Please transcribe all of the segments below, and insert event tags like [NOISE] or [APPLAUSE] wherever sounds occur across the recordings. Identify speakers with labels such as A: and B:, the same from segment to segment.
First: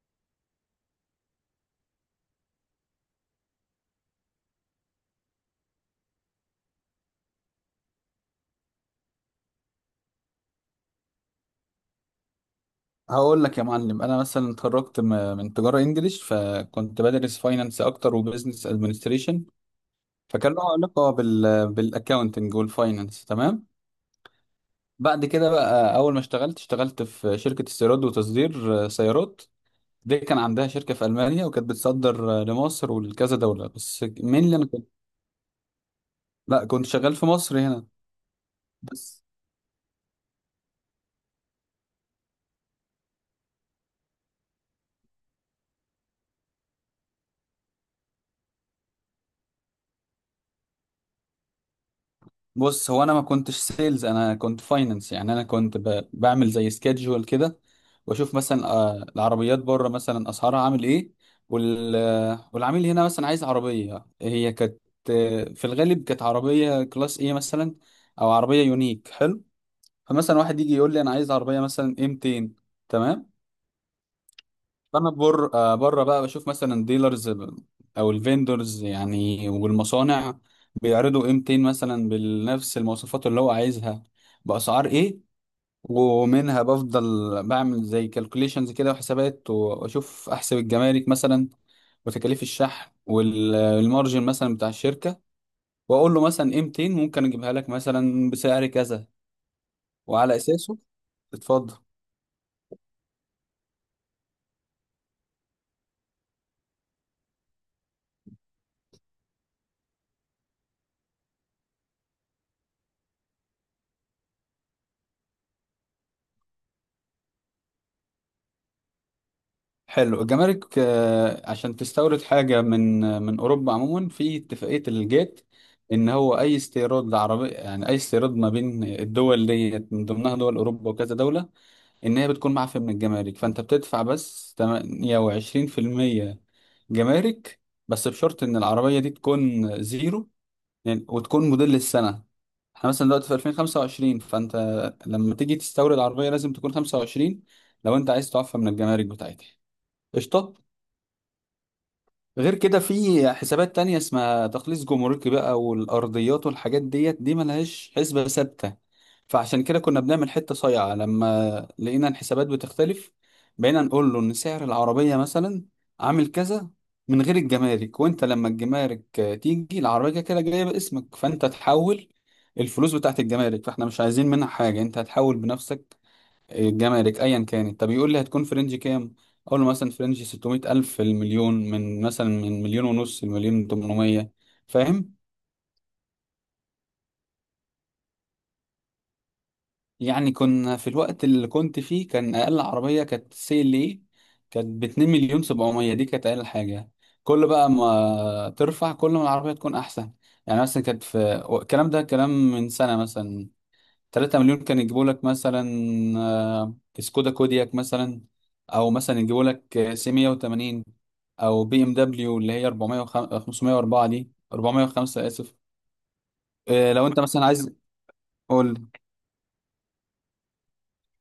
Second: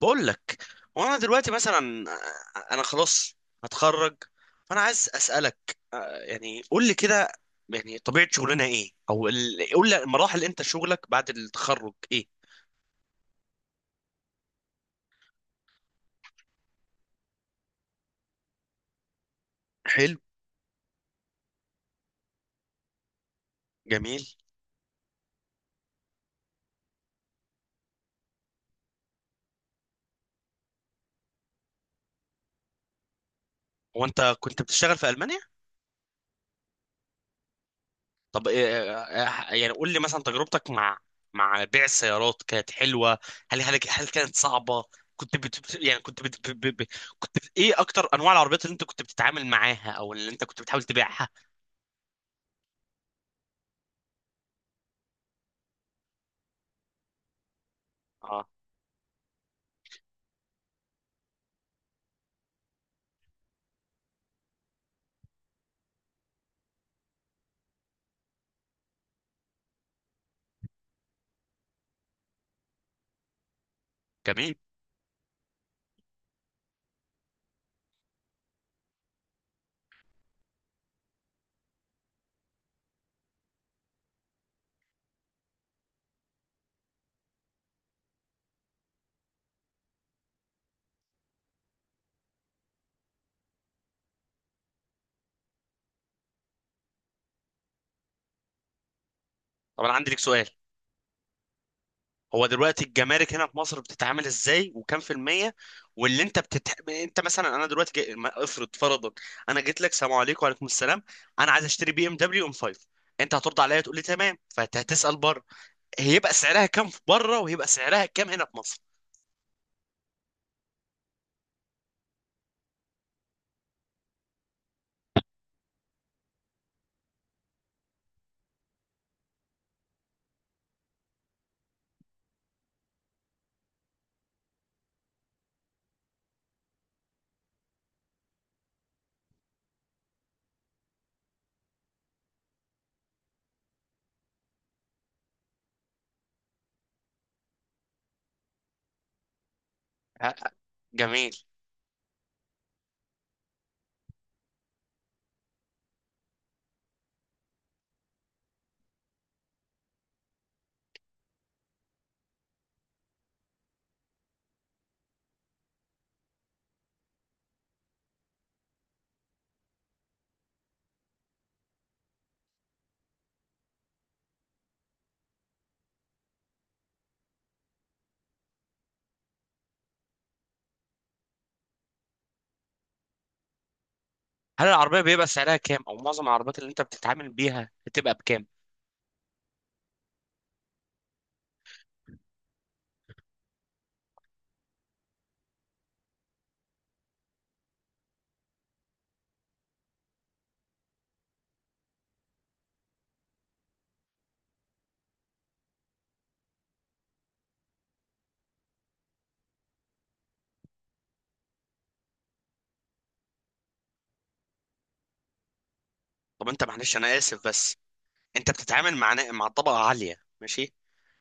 A: بقول لك. وانا دلوقتي مثلا، انا خلاص هتخرج. فانا عايز اسالك، يعني قول لي كده، يعني طبيعه شغلنا ايه، او قول لي مراحل انت شغلك بعد التخرج ايه؟
B: هقول لك يا معلم. انا مثلا اتخرجت من تجاره انجليش، فكنت بدرس فاينانس اكتر وبزنس ادمنستريشن.
A: حلو.
B: فكان له علاقه بالاكاونتنج والفاينانس. تمام.
A: جميل.
B: بعد كده بقى، اول ما اشتغلت في شركه استيراد وتصدير، سيارات. دي كان عندها شركه في المانيا، وكانت بتصدر لمصر ولكذا دوله، بس
A: هو انت
B: مين اللي
A: كنت
B: انا كنت.
A: بتشتغل في المانيا؟
B: لا، كنت شغال في مصر هنا.
A: طب إيه،
B: بس.
A: يعني قول لي مثلا تجربتك مع بيع السيارات كانت حلوه. هل كانت صعبه؟ كنت بت بت- يعني كنت بت ب- ب- ب- كنت بت- ايه اكتر انواع العربيات اللي انت كنت بتتعامل معاها، او اللي انت كنت بتحاول تبيعها؟
B: بص، هو انا ما كنتش سيلز، انا كنت فاينانس. يعني انا كنت بعمل زي سكيدجول كده، واشوف
A: اه.
B: مثلا العربيات بره مثلا اسعارها عامل ايه. والعميل هنا مثلا عايز عربيه، هي كانت في الغالب كانت عربيه كلاس ايه مثلا، او عربيه يونيك. حلو. فمثلا واحد يجي يقول لي، انا عايز عربيه مثلا ايه 200. تمام.
A: جميل.
B: انا بر آه، بره بقى بشوف مثلا ديلرز او الفيندرز يعني، والمصانع بيعرضوا قيمتين مثلا بنفس المواصفات اللي هو عايزها، باسعار ايه. ومنها بفضل بعمل زي كالكوليشنز كده وحسابات، واشوف احسب الجمارك مثلا، وتكاليف الشحن والمارجن مثلا بتاع الشركه، واقول له مثلا قيمتين ممكن اجيبها لك مثلا بسعر كذا،
A: طب انا عندي لك
B: وعلى
A: سؤال.
B: اساسه. اتفضل.
A: هو دلوقتي الجمارك هنا في مصر بتتعامل ازاي وكام في المية؟ انت مثلا، انا دلوقتي جاي... ما- افرض فرضا انا جيت لك سلام عليكم، وعليكم السلام. انا عايز اشتري بي ام دبليو ام 5. انت هترد عليا تقول لي تمام فهتسأل بره. هيبقى سعرها كام في بره، وهيبقى سعرها كام هنا في مصر؟
B: حلو. الجمارك عشان تستورد حاجة من أوروبا عموما، في اتفاقية الجيت، إن هو أي استيراد عربي، يعني أي استيراد ما بين الدول ديت، من ضمنها دول أوروبا وكذا دولة، إن هي بتكون معفية من الجمارك، فأنت بتدفع بس 28% جمارك. بس بشرط إن العربية دي تكون زيرو، يعني وتكون موديل السنة. احنا مثلا دلوقتي في 2025، فأنت لما تيجي تستورد عربية لازم تكون 25، لو أنت عايز تعفى من الجمارك بتاعتها.
A: ه-
B: قشطة.
A: جميل.
B: غير كده، في حسابات تانية اسمها تخليص جمركي بقى، والأرضيات والحاجات ديت، دي ملهاش حسبة ثابتة. فعشان كده كنا بنعمل حتة صايعة، لما لقينا الحسابات بتختلف، بقينا نقول له إن سعر العربية مثلا عامل كذا من غير الجمارك، وأنت لما الجمارك تيجي، العربية كده كده جاية باسمك، فأنت تحول الفلوس بتاعت الجمارك، فاحنا مش عايزين منها حاجة، أنت هتحول بنفسك الجمارك ايا كانت. طب يقول لي، هتكون في رينج كام؟ اقول له مثلا في رينج 600 الف المليون، من مثلا من مليون ونص لمليون 800.
A: هل العربية
B: فاهم.
A: بيبقى سعرها كام، او معظم العربيات اللي انت بتتعامل بيها بتبقى بكام؟
B: يعني كنا في الوقت اللي كنت فيه، كان اقل عربيه كانت سي ال اي، كانت ب 2 مليون 700، دي كانت اقل حاجه. كل بقى ما ترفع، كل ما العربيه تكون احسن. يعني مثلا كانت في، الكلام ده كلام من سنه، مثلا 3 مليون كان يجيبوا لك مثلا آه، سكودا كودياك مثلا، او مثلا يجيبوا لك سي 180، او بي ام دبليو اللي هي 400 504، دي 405 اسف.
A: طب انت معلش
B: لو
A: انا
B: انت مثلا
A: اسف
B: عايز،
A: بس. انت
B: قول لي.
A: بتتعامل مع مع طبقة عالية ماشي.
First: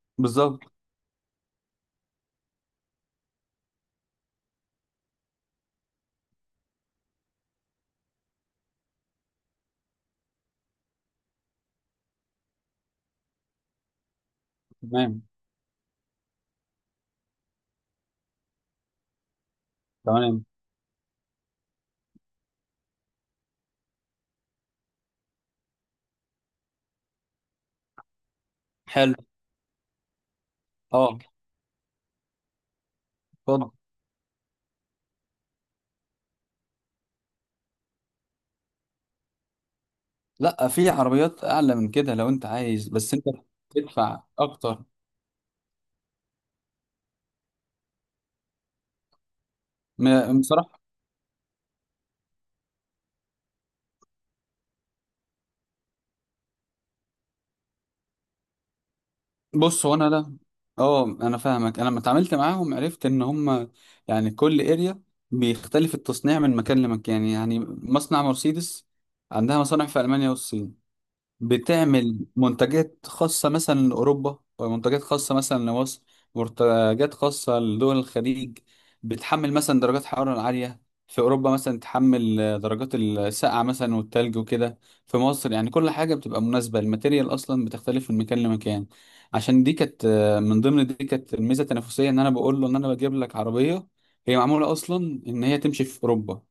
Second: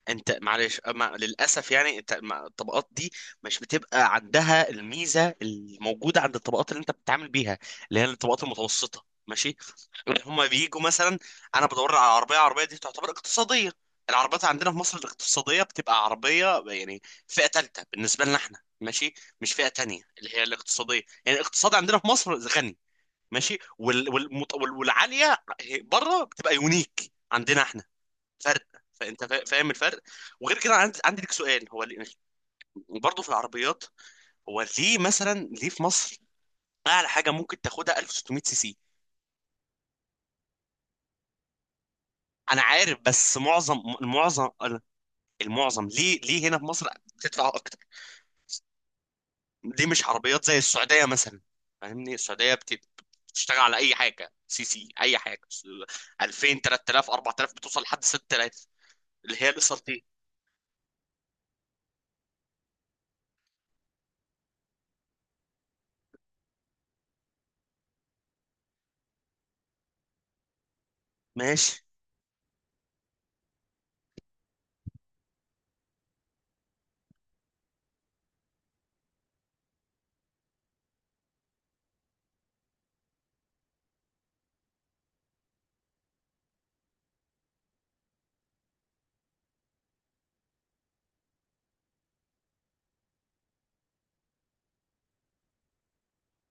A: انت
B: بالظبط.
A: معلش، ما للاسف يعني انت الطبقات دي مش بتبقى عندها الميزه الموجوده عند الطبقات اللي انت بتتعامل بيها، اللي هي الطبقات المتوسطه ماشي، اللي هم بيجوا مثلا. انا بدور على عربيه، عربيه دي تعتبر اقتصاديه. العربيات عندنا في مصر
B: تمام.
A: الاقتصاديه بتبقى عربيه يعني فئه ثالثه بالنسبه لنا احنا ماشي. مش فئه تانية اللي هي
B: تمام.
A: الاقتصاديه، يعني الاقتصاد عندنا في مصر غني ماشي. والعاليه بره بتبقى يونيك عندنا احنا. فرق.
B: حلو.
A: فانت فاهم الفرق. وغير كده
B: اه،
A: عندي ليك سؤال. هو يعني برضه في
B: اتفضل.
A: العربيات، هو ليه مثلا، ليه في مصر اعلى حاجه ممكن تاخدها 1600 سي سي؟
B: لا، في عربيات اعلى من كده لو انت
A: انا
B: عايز،
A: عارف
B: بس انت
A: بس معظم
B: تدفع اكتر.
A: المعظم، ليه ليه هنا في مصر بتدفع اكتر؟ ليه مش عربيات زي
B: بصراحه،
A: السعوديه مثلا؟ فاهمني، السعوديه بتشتغل على اي حاجه سي سي، اي حاجه، 2000، 3000، 4000، بتوصل لحد 6000، اللي هي الاس ار
B: بص، هو انا،
A: تي.
B: لا، اه، انا فاهمك. انا لما اتعاملت معاهم، عرفت ان هم يعني كل اريا بيختلف التصنيع من مكان لمكان. يعني مصنع مرسيدس عندها مصانع في المانيا والصين،
A: ماشي،
B: بتعمل منتجات خاصة مثلا لأوروبا، ومنتجات خاصة مثلا لمصر، منتجات خاصة لدول الخليج، بتحمل مثلا درجات الحرارة العالية. في أوروبا مثلا تحمل درجات السقعة مثلا والتلج وكده. في مصر يعني كل حاجة بتبقى مناسبة، الماتيريال أصلا بتختلف من مكان لمكان. عشان دي كانت من ضمن، دي كانت الميزة التنافسية، إن أنا بقول له إن أنا بجيب لك عربية هي معمولة أصلا إن هي تمشي في أوروبا،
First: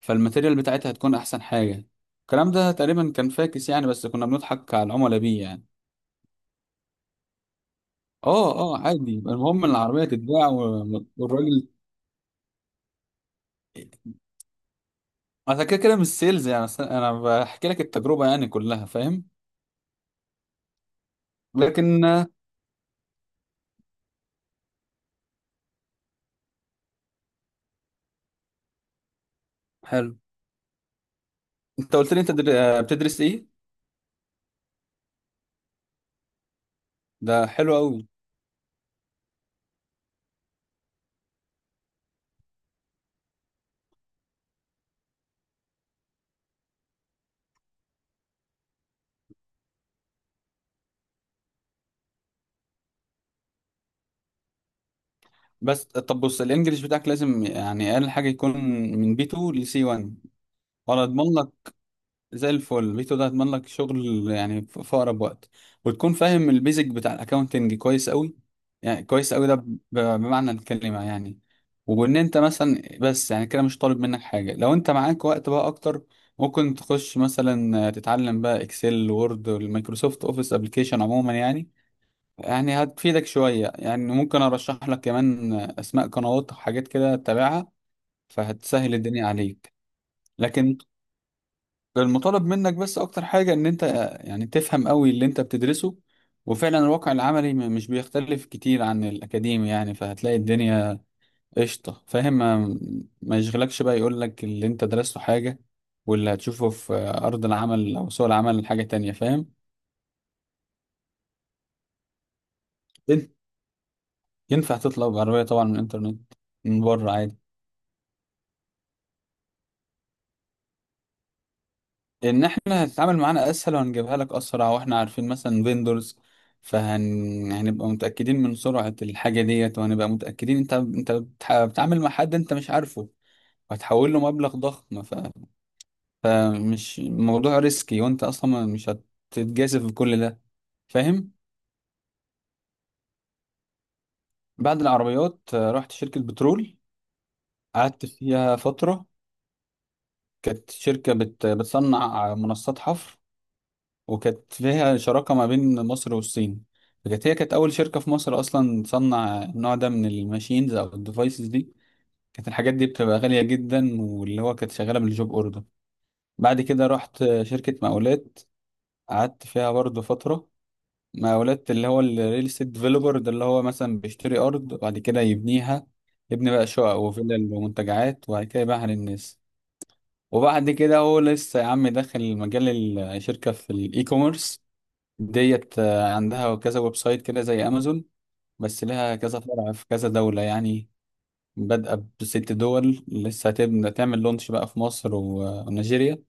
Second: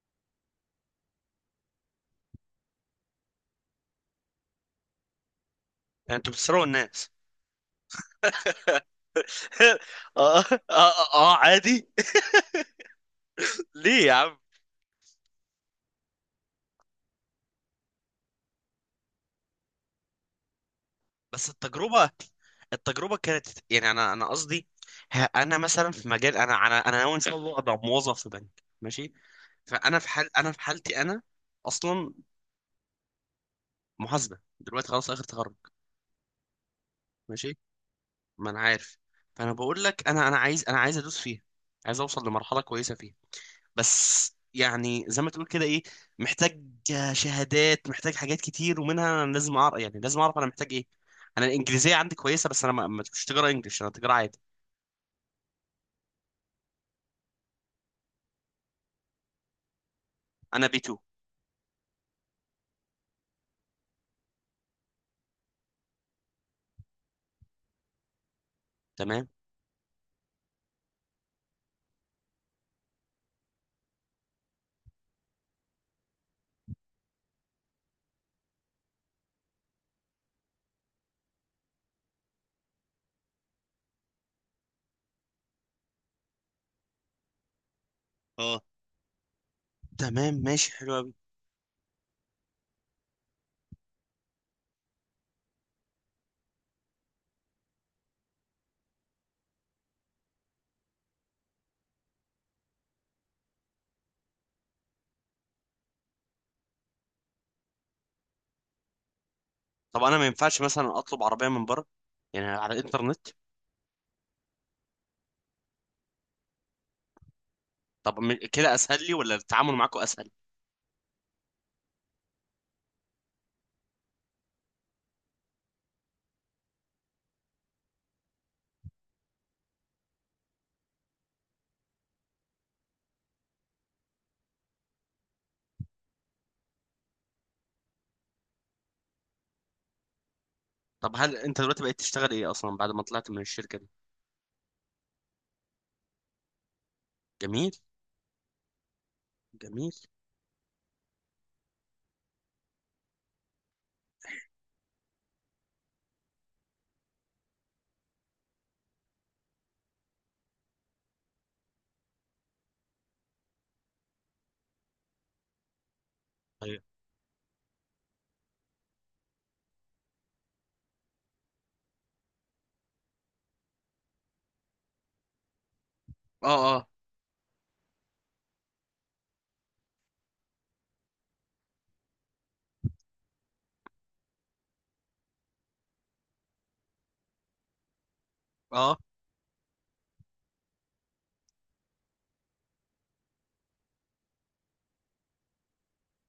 B: فالماتيريال بتاعتها هتكون احسن حاجه. الكلام ده تقريبا كان فاكس يعني، بس كنا بنضحك على العملاء بيه يعني.
A: يعني انتوا بتسرقوا الناس.
B: اه اه، عادي، المهم
A: [LAUGHS]
B: إن
A: اه،
B: العربيه
A: اه،
B: تتباع
A: اه،
B: والراجل.
A: عادي. ليه يا عم؟
B: انا كده كده مش سيلز يعني، أصل انا بحكي لك التجربه يعني كلها. فاهم.
A: بس
B: لكن
A: التجربة، التجربة كانت يعني، انا قصدي، انا مثلا في مجال، انا ناوي ان شاء الله ابقى موظف في بنك ماشي. فانا في
B: حلو.
A: حال انا في حالتي انا
B: انت قلت
A: اصلا
B: لي انت بتدرس ايه؟
A: محاسبة دلوقتي، خلاص اخر تخرج.
B: ده
A: ماشي،
B: حلو قوي.
A: ما انا عارف. فانا بقول لك، انا عايز ادوس فيها، عايز اوصل لمرحلة كويسة فيها. بس يعني زي ما تقول كده، ايه؟ محتاج شهادات، محتاج حاجات كتير، ومنها انا لازم اعرف، يعني لازم اعرف انا محتاج ايه. انا الانجليزيه عندي كويسه، بس انا مش تجاره انجلش، انا تجاره عادي.
B: بس طب، بص الانجليش بتاعك لازم يعني اقل حاجه يكون من بي 2 لسي 1،
A: انا بي 2.
B: ولا اضمن زي الفل فيتو ده، هتضمن لك شغل يعني في اقرب وقت. وتكون فاهم البيزك بتاع الاكاونتنج كويس قوي، يعني
A: تمام.
B: كويس قوي ده بمعنى الكلمه يعني. وان انت مثلا، بس يعني كده مش طالب منك حاجه، لو انت معاك وقت بقى اكتر، ممكن تخش مثلا تتعلم بقى اكسل وورد والمايكروسوفت اوفيس ابلكيشن عموما يعني، يعني هتفيدك شويه يعني. ممكن ارشح لك كمان اسماء قنوات وحاجات كده تتابعها،
A: اه،
B: فهتسهل الدنيا عليك.
A: تمام ماشي،
B: لكن
A: حلو قوي.
B: المطالب منك بس اكتر حاجة، ان انت يعني تفهم قوي اللي انت بتدرسه. وفعلا الواقع العملي مش بيختلف كتير عن الاكاديمي يعني، فهتلاقي الدنيا قشطة. فاهم. ما يشغلكش بقى يقول لك اللي انت درسته حاجة واللي هتشوفه في ارض العمل او سوق العمل حاجة تانية. فاهم.
A: طب انا ما ينفعش مثلا اطلب عربيه من بره؟ يعني على الانترنت؟
B: ين- ينفع تطلب عربية طبعا من الانترنت، من بره عادي.
A: طب كده اسهل لي ولا التعامل معاكم اسهل؟
B: ان احنا هتتعامل معانا اسهل، وهنجيبها لك اسرع، واحنا عارفين مثلا فيندورز، هنبقى متاكدين من سرعه الحاجه ديت، وهنبقى متاكدين انت بتتعامل مع حد انت مش عارفه، وهتحول له مبلغ ضخم فمش موضوع ريسكي، وانت اصلا مش هتتجازف بكل ده.
A: طب
B: فاهم.
A: هل انت دلوقتي بقيت تشتغل ايه اصلا بعد ما طلعت من الشركه دي؟
B: بعد العربيات رحت شركه بترول،
A: جميل.
B: قعدت فيها فتره.
A: جميل.
B: كانت شركه بتصنع منصات حفر، وكانت فيها شراكة ما بين مصر والصين. فكانت، هي كانت أول شركة في مصر أصلا تصنع النوع ده من الماشينز أو الديفايسز دي، كانت الحاجات دي بتبقى غالية جدا، واللي هو كانت شغالة بالجوب أوردر. بعد
A: طيب.
B: كده رحت شركة مقاولات، قعدت فيها برضه فترة. مقاولات اللي هو الريل استيت ديفلوبر ده، اللي هو مثلا بيشتري أرض وبعد كده يبنيها،
A: اه.
B: يبني بقى
A: اه.
B: شقق وفلل ومنتجعات، وبعد كده يبيعها للناس. وبعد كده، هو لسه يا عم داخل مجال الشركة في الإي كوميرس ديت، عندها كذا ويب سايت كده زي امازون، بس
A: اه.
B: لها كذا فرع في كذا دولة يعني، بادئة بست دول لسه هتبدأ تعمل لونش بقى في مصر ونيجيريا،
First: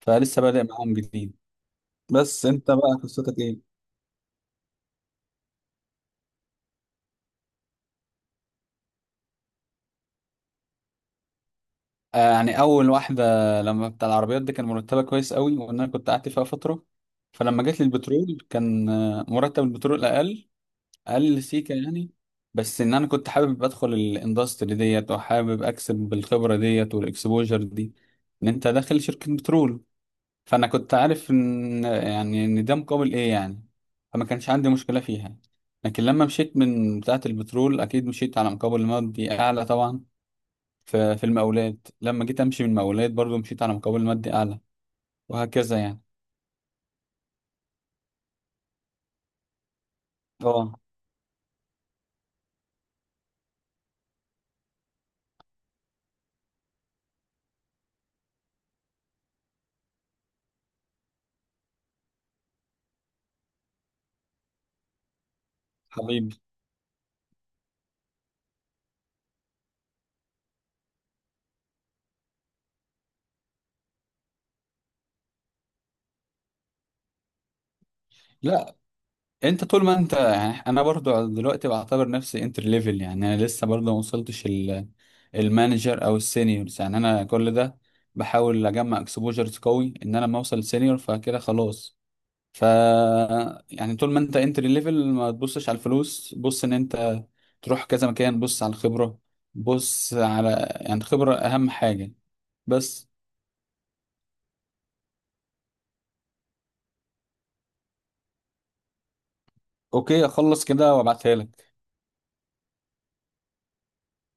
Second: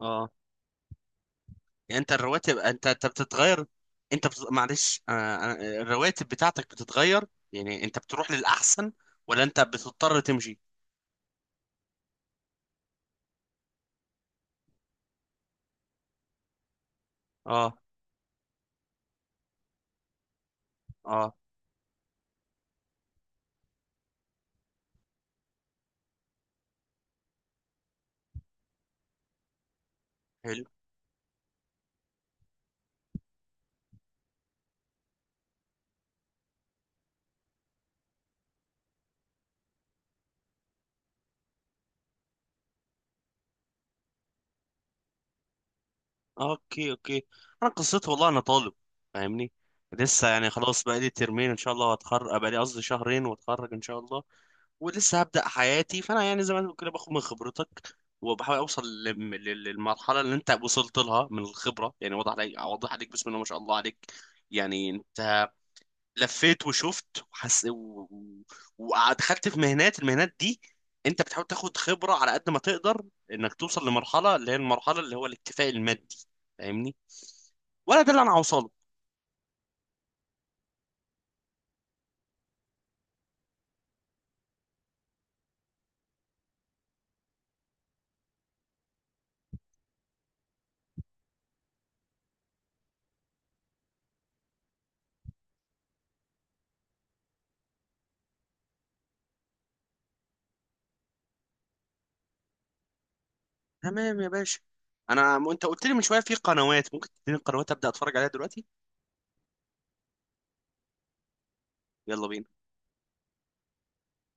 A: اه.
B: فلسه بادئ معاهم جديد.
A: يعني انت
B: بس
A: الرواتب،
B: انت بقى
A: انت
B: قصتك
A: بتتغير،
B: ايه؟
A: انت بت... معلش، الرواتب بتاعتك بتتغير، يعني انت بتروح للاحسن، ولا انت بتضطر تمشي؟
B: آه، يعني اول واحدة لما بتاع العربيات دي، كان مرتبها كويس قوي، وان انا كنت قعدت فيها فترة. فلما
A: اه.
B: جيت للبترول، كان مرتب البترول اقل،
A: اه.
B: اقل سيكه يعني. بس ان انا كنت حابب ادخل الاندستري ديت، وحابب اكسب بالخبره ديت والاكسبوجر دي، ان انت داخل شركه بترول،
A: حلو.
B: فانا كنت عارف ان يعني ان ده مقابل ايه يعني. فما كانش عندي مشكله فيها. لكن لما مشيت من بتاعه البترول، اكيد مشيت على مقابل مادي اعلى طبعا. في المقاولات، لما جيت امشي من المقاولات برضو مشيت على مقابل مادي اعلى، وهكذا يعني.
A: اوكي، اوكي. انا قصتي والله، انا طالب فاهمني، لسه يعني
B: اه.
A: خلاص بقى لي ترمين ان شاء الله هتخرج، بقى لي قصدي شهرين واتخرج ان شاء الله. ولسه هبدأ حياتي. فانا يعني زي ما تقول كده باخد من خبرتك وبحاول اوصل للمرحله اللي انت وصلت لها من الخبره. يعني واضح عليك، واضح عليك، بسم الله ما شاء الله عليك. يعني انت
B: حبيبي.
A: لفيت وشفت وحس ودخلت في مهنات، المهنات دي انت بتحاول تاخد خبره على قد ما تقدر، انك توصل لمرحله اللي هي المرحله اللي هو الاكتفاء المادي، فاهمني؟ ولا ده اللي انا هوصله؟
B: لا، انت طول ما انت يعني، انا برضو دلوقتي بعتبر نفسي انتر ليفل، يعني انا لسه برضو ما وصلتش المانجر او السينيورز، يعني انا كل ده بحاول اجمع اكسبوجرز قوي، ان انا لما اوصل سينيور فكده خلاص. ف، يعني طول ما انت انتر ليفل ما تبصش على الفلوس، بص ان انت تروح كذا مكان، بص على الخبرة، بص على يعني خبرة اهم حاجة. بس.
A: تمام يا باشا. انا انت قلت لي من شويه في قنوات، ممكن تديني القنوات ابدا اتفرج عليها دلوقتي.
B: اوكي، اخلص كده وابعتها لك.
A: يلا بينا.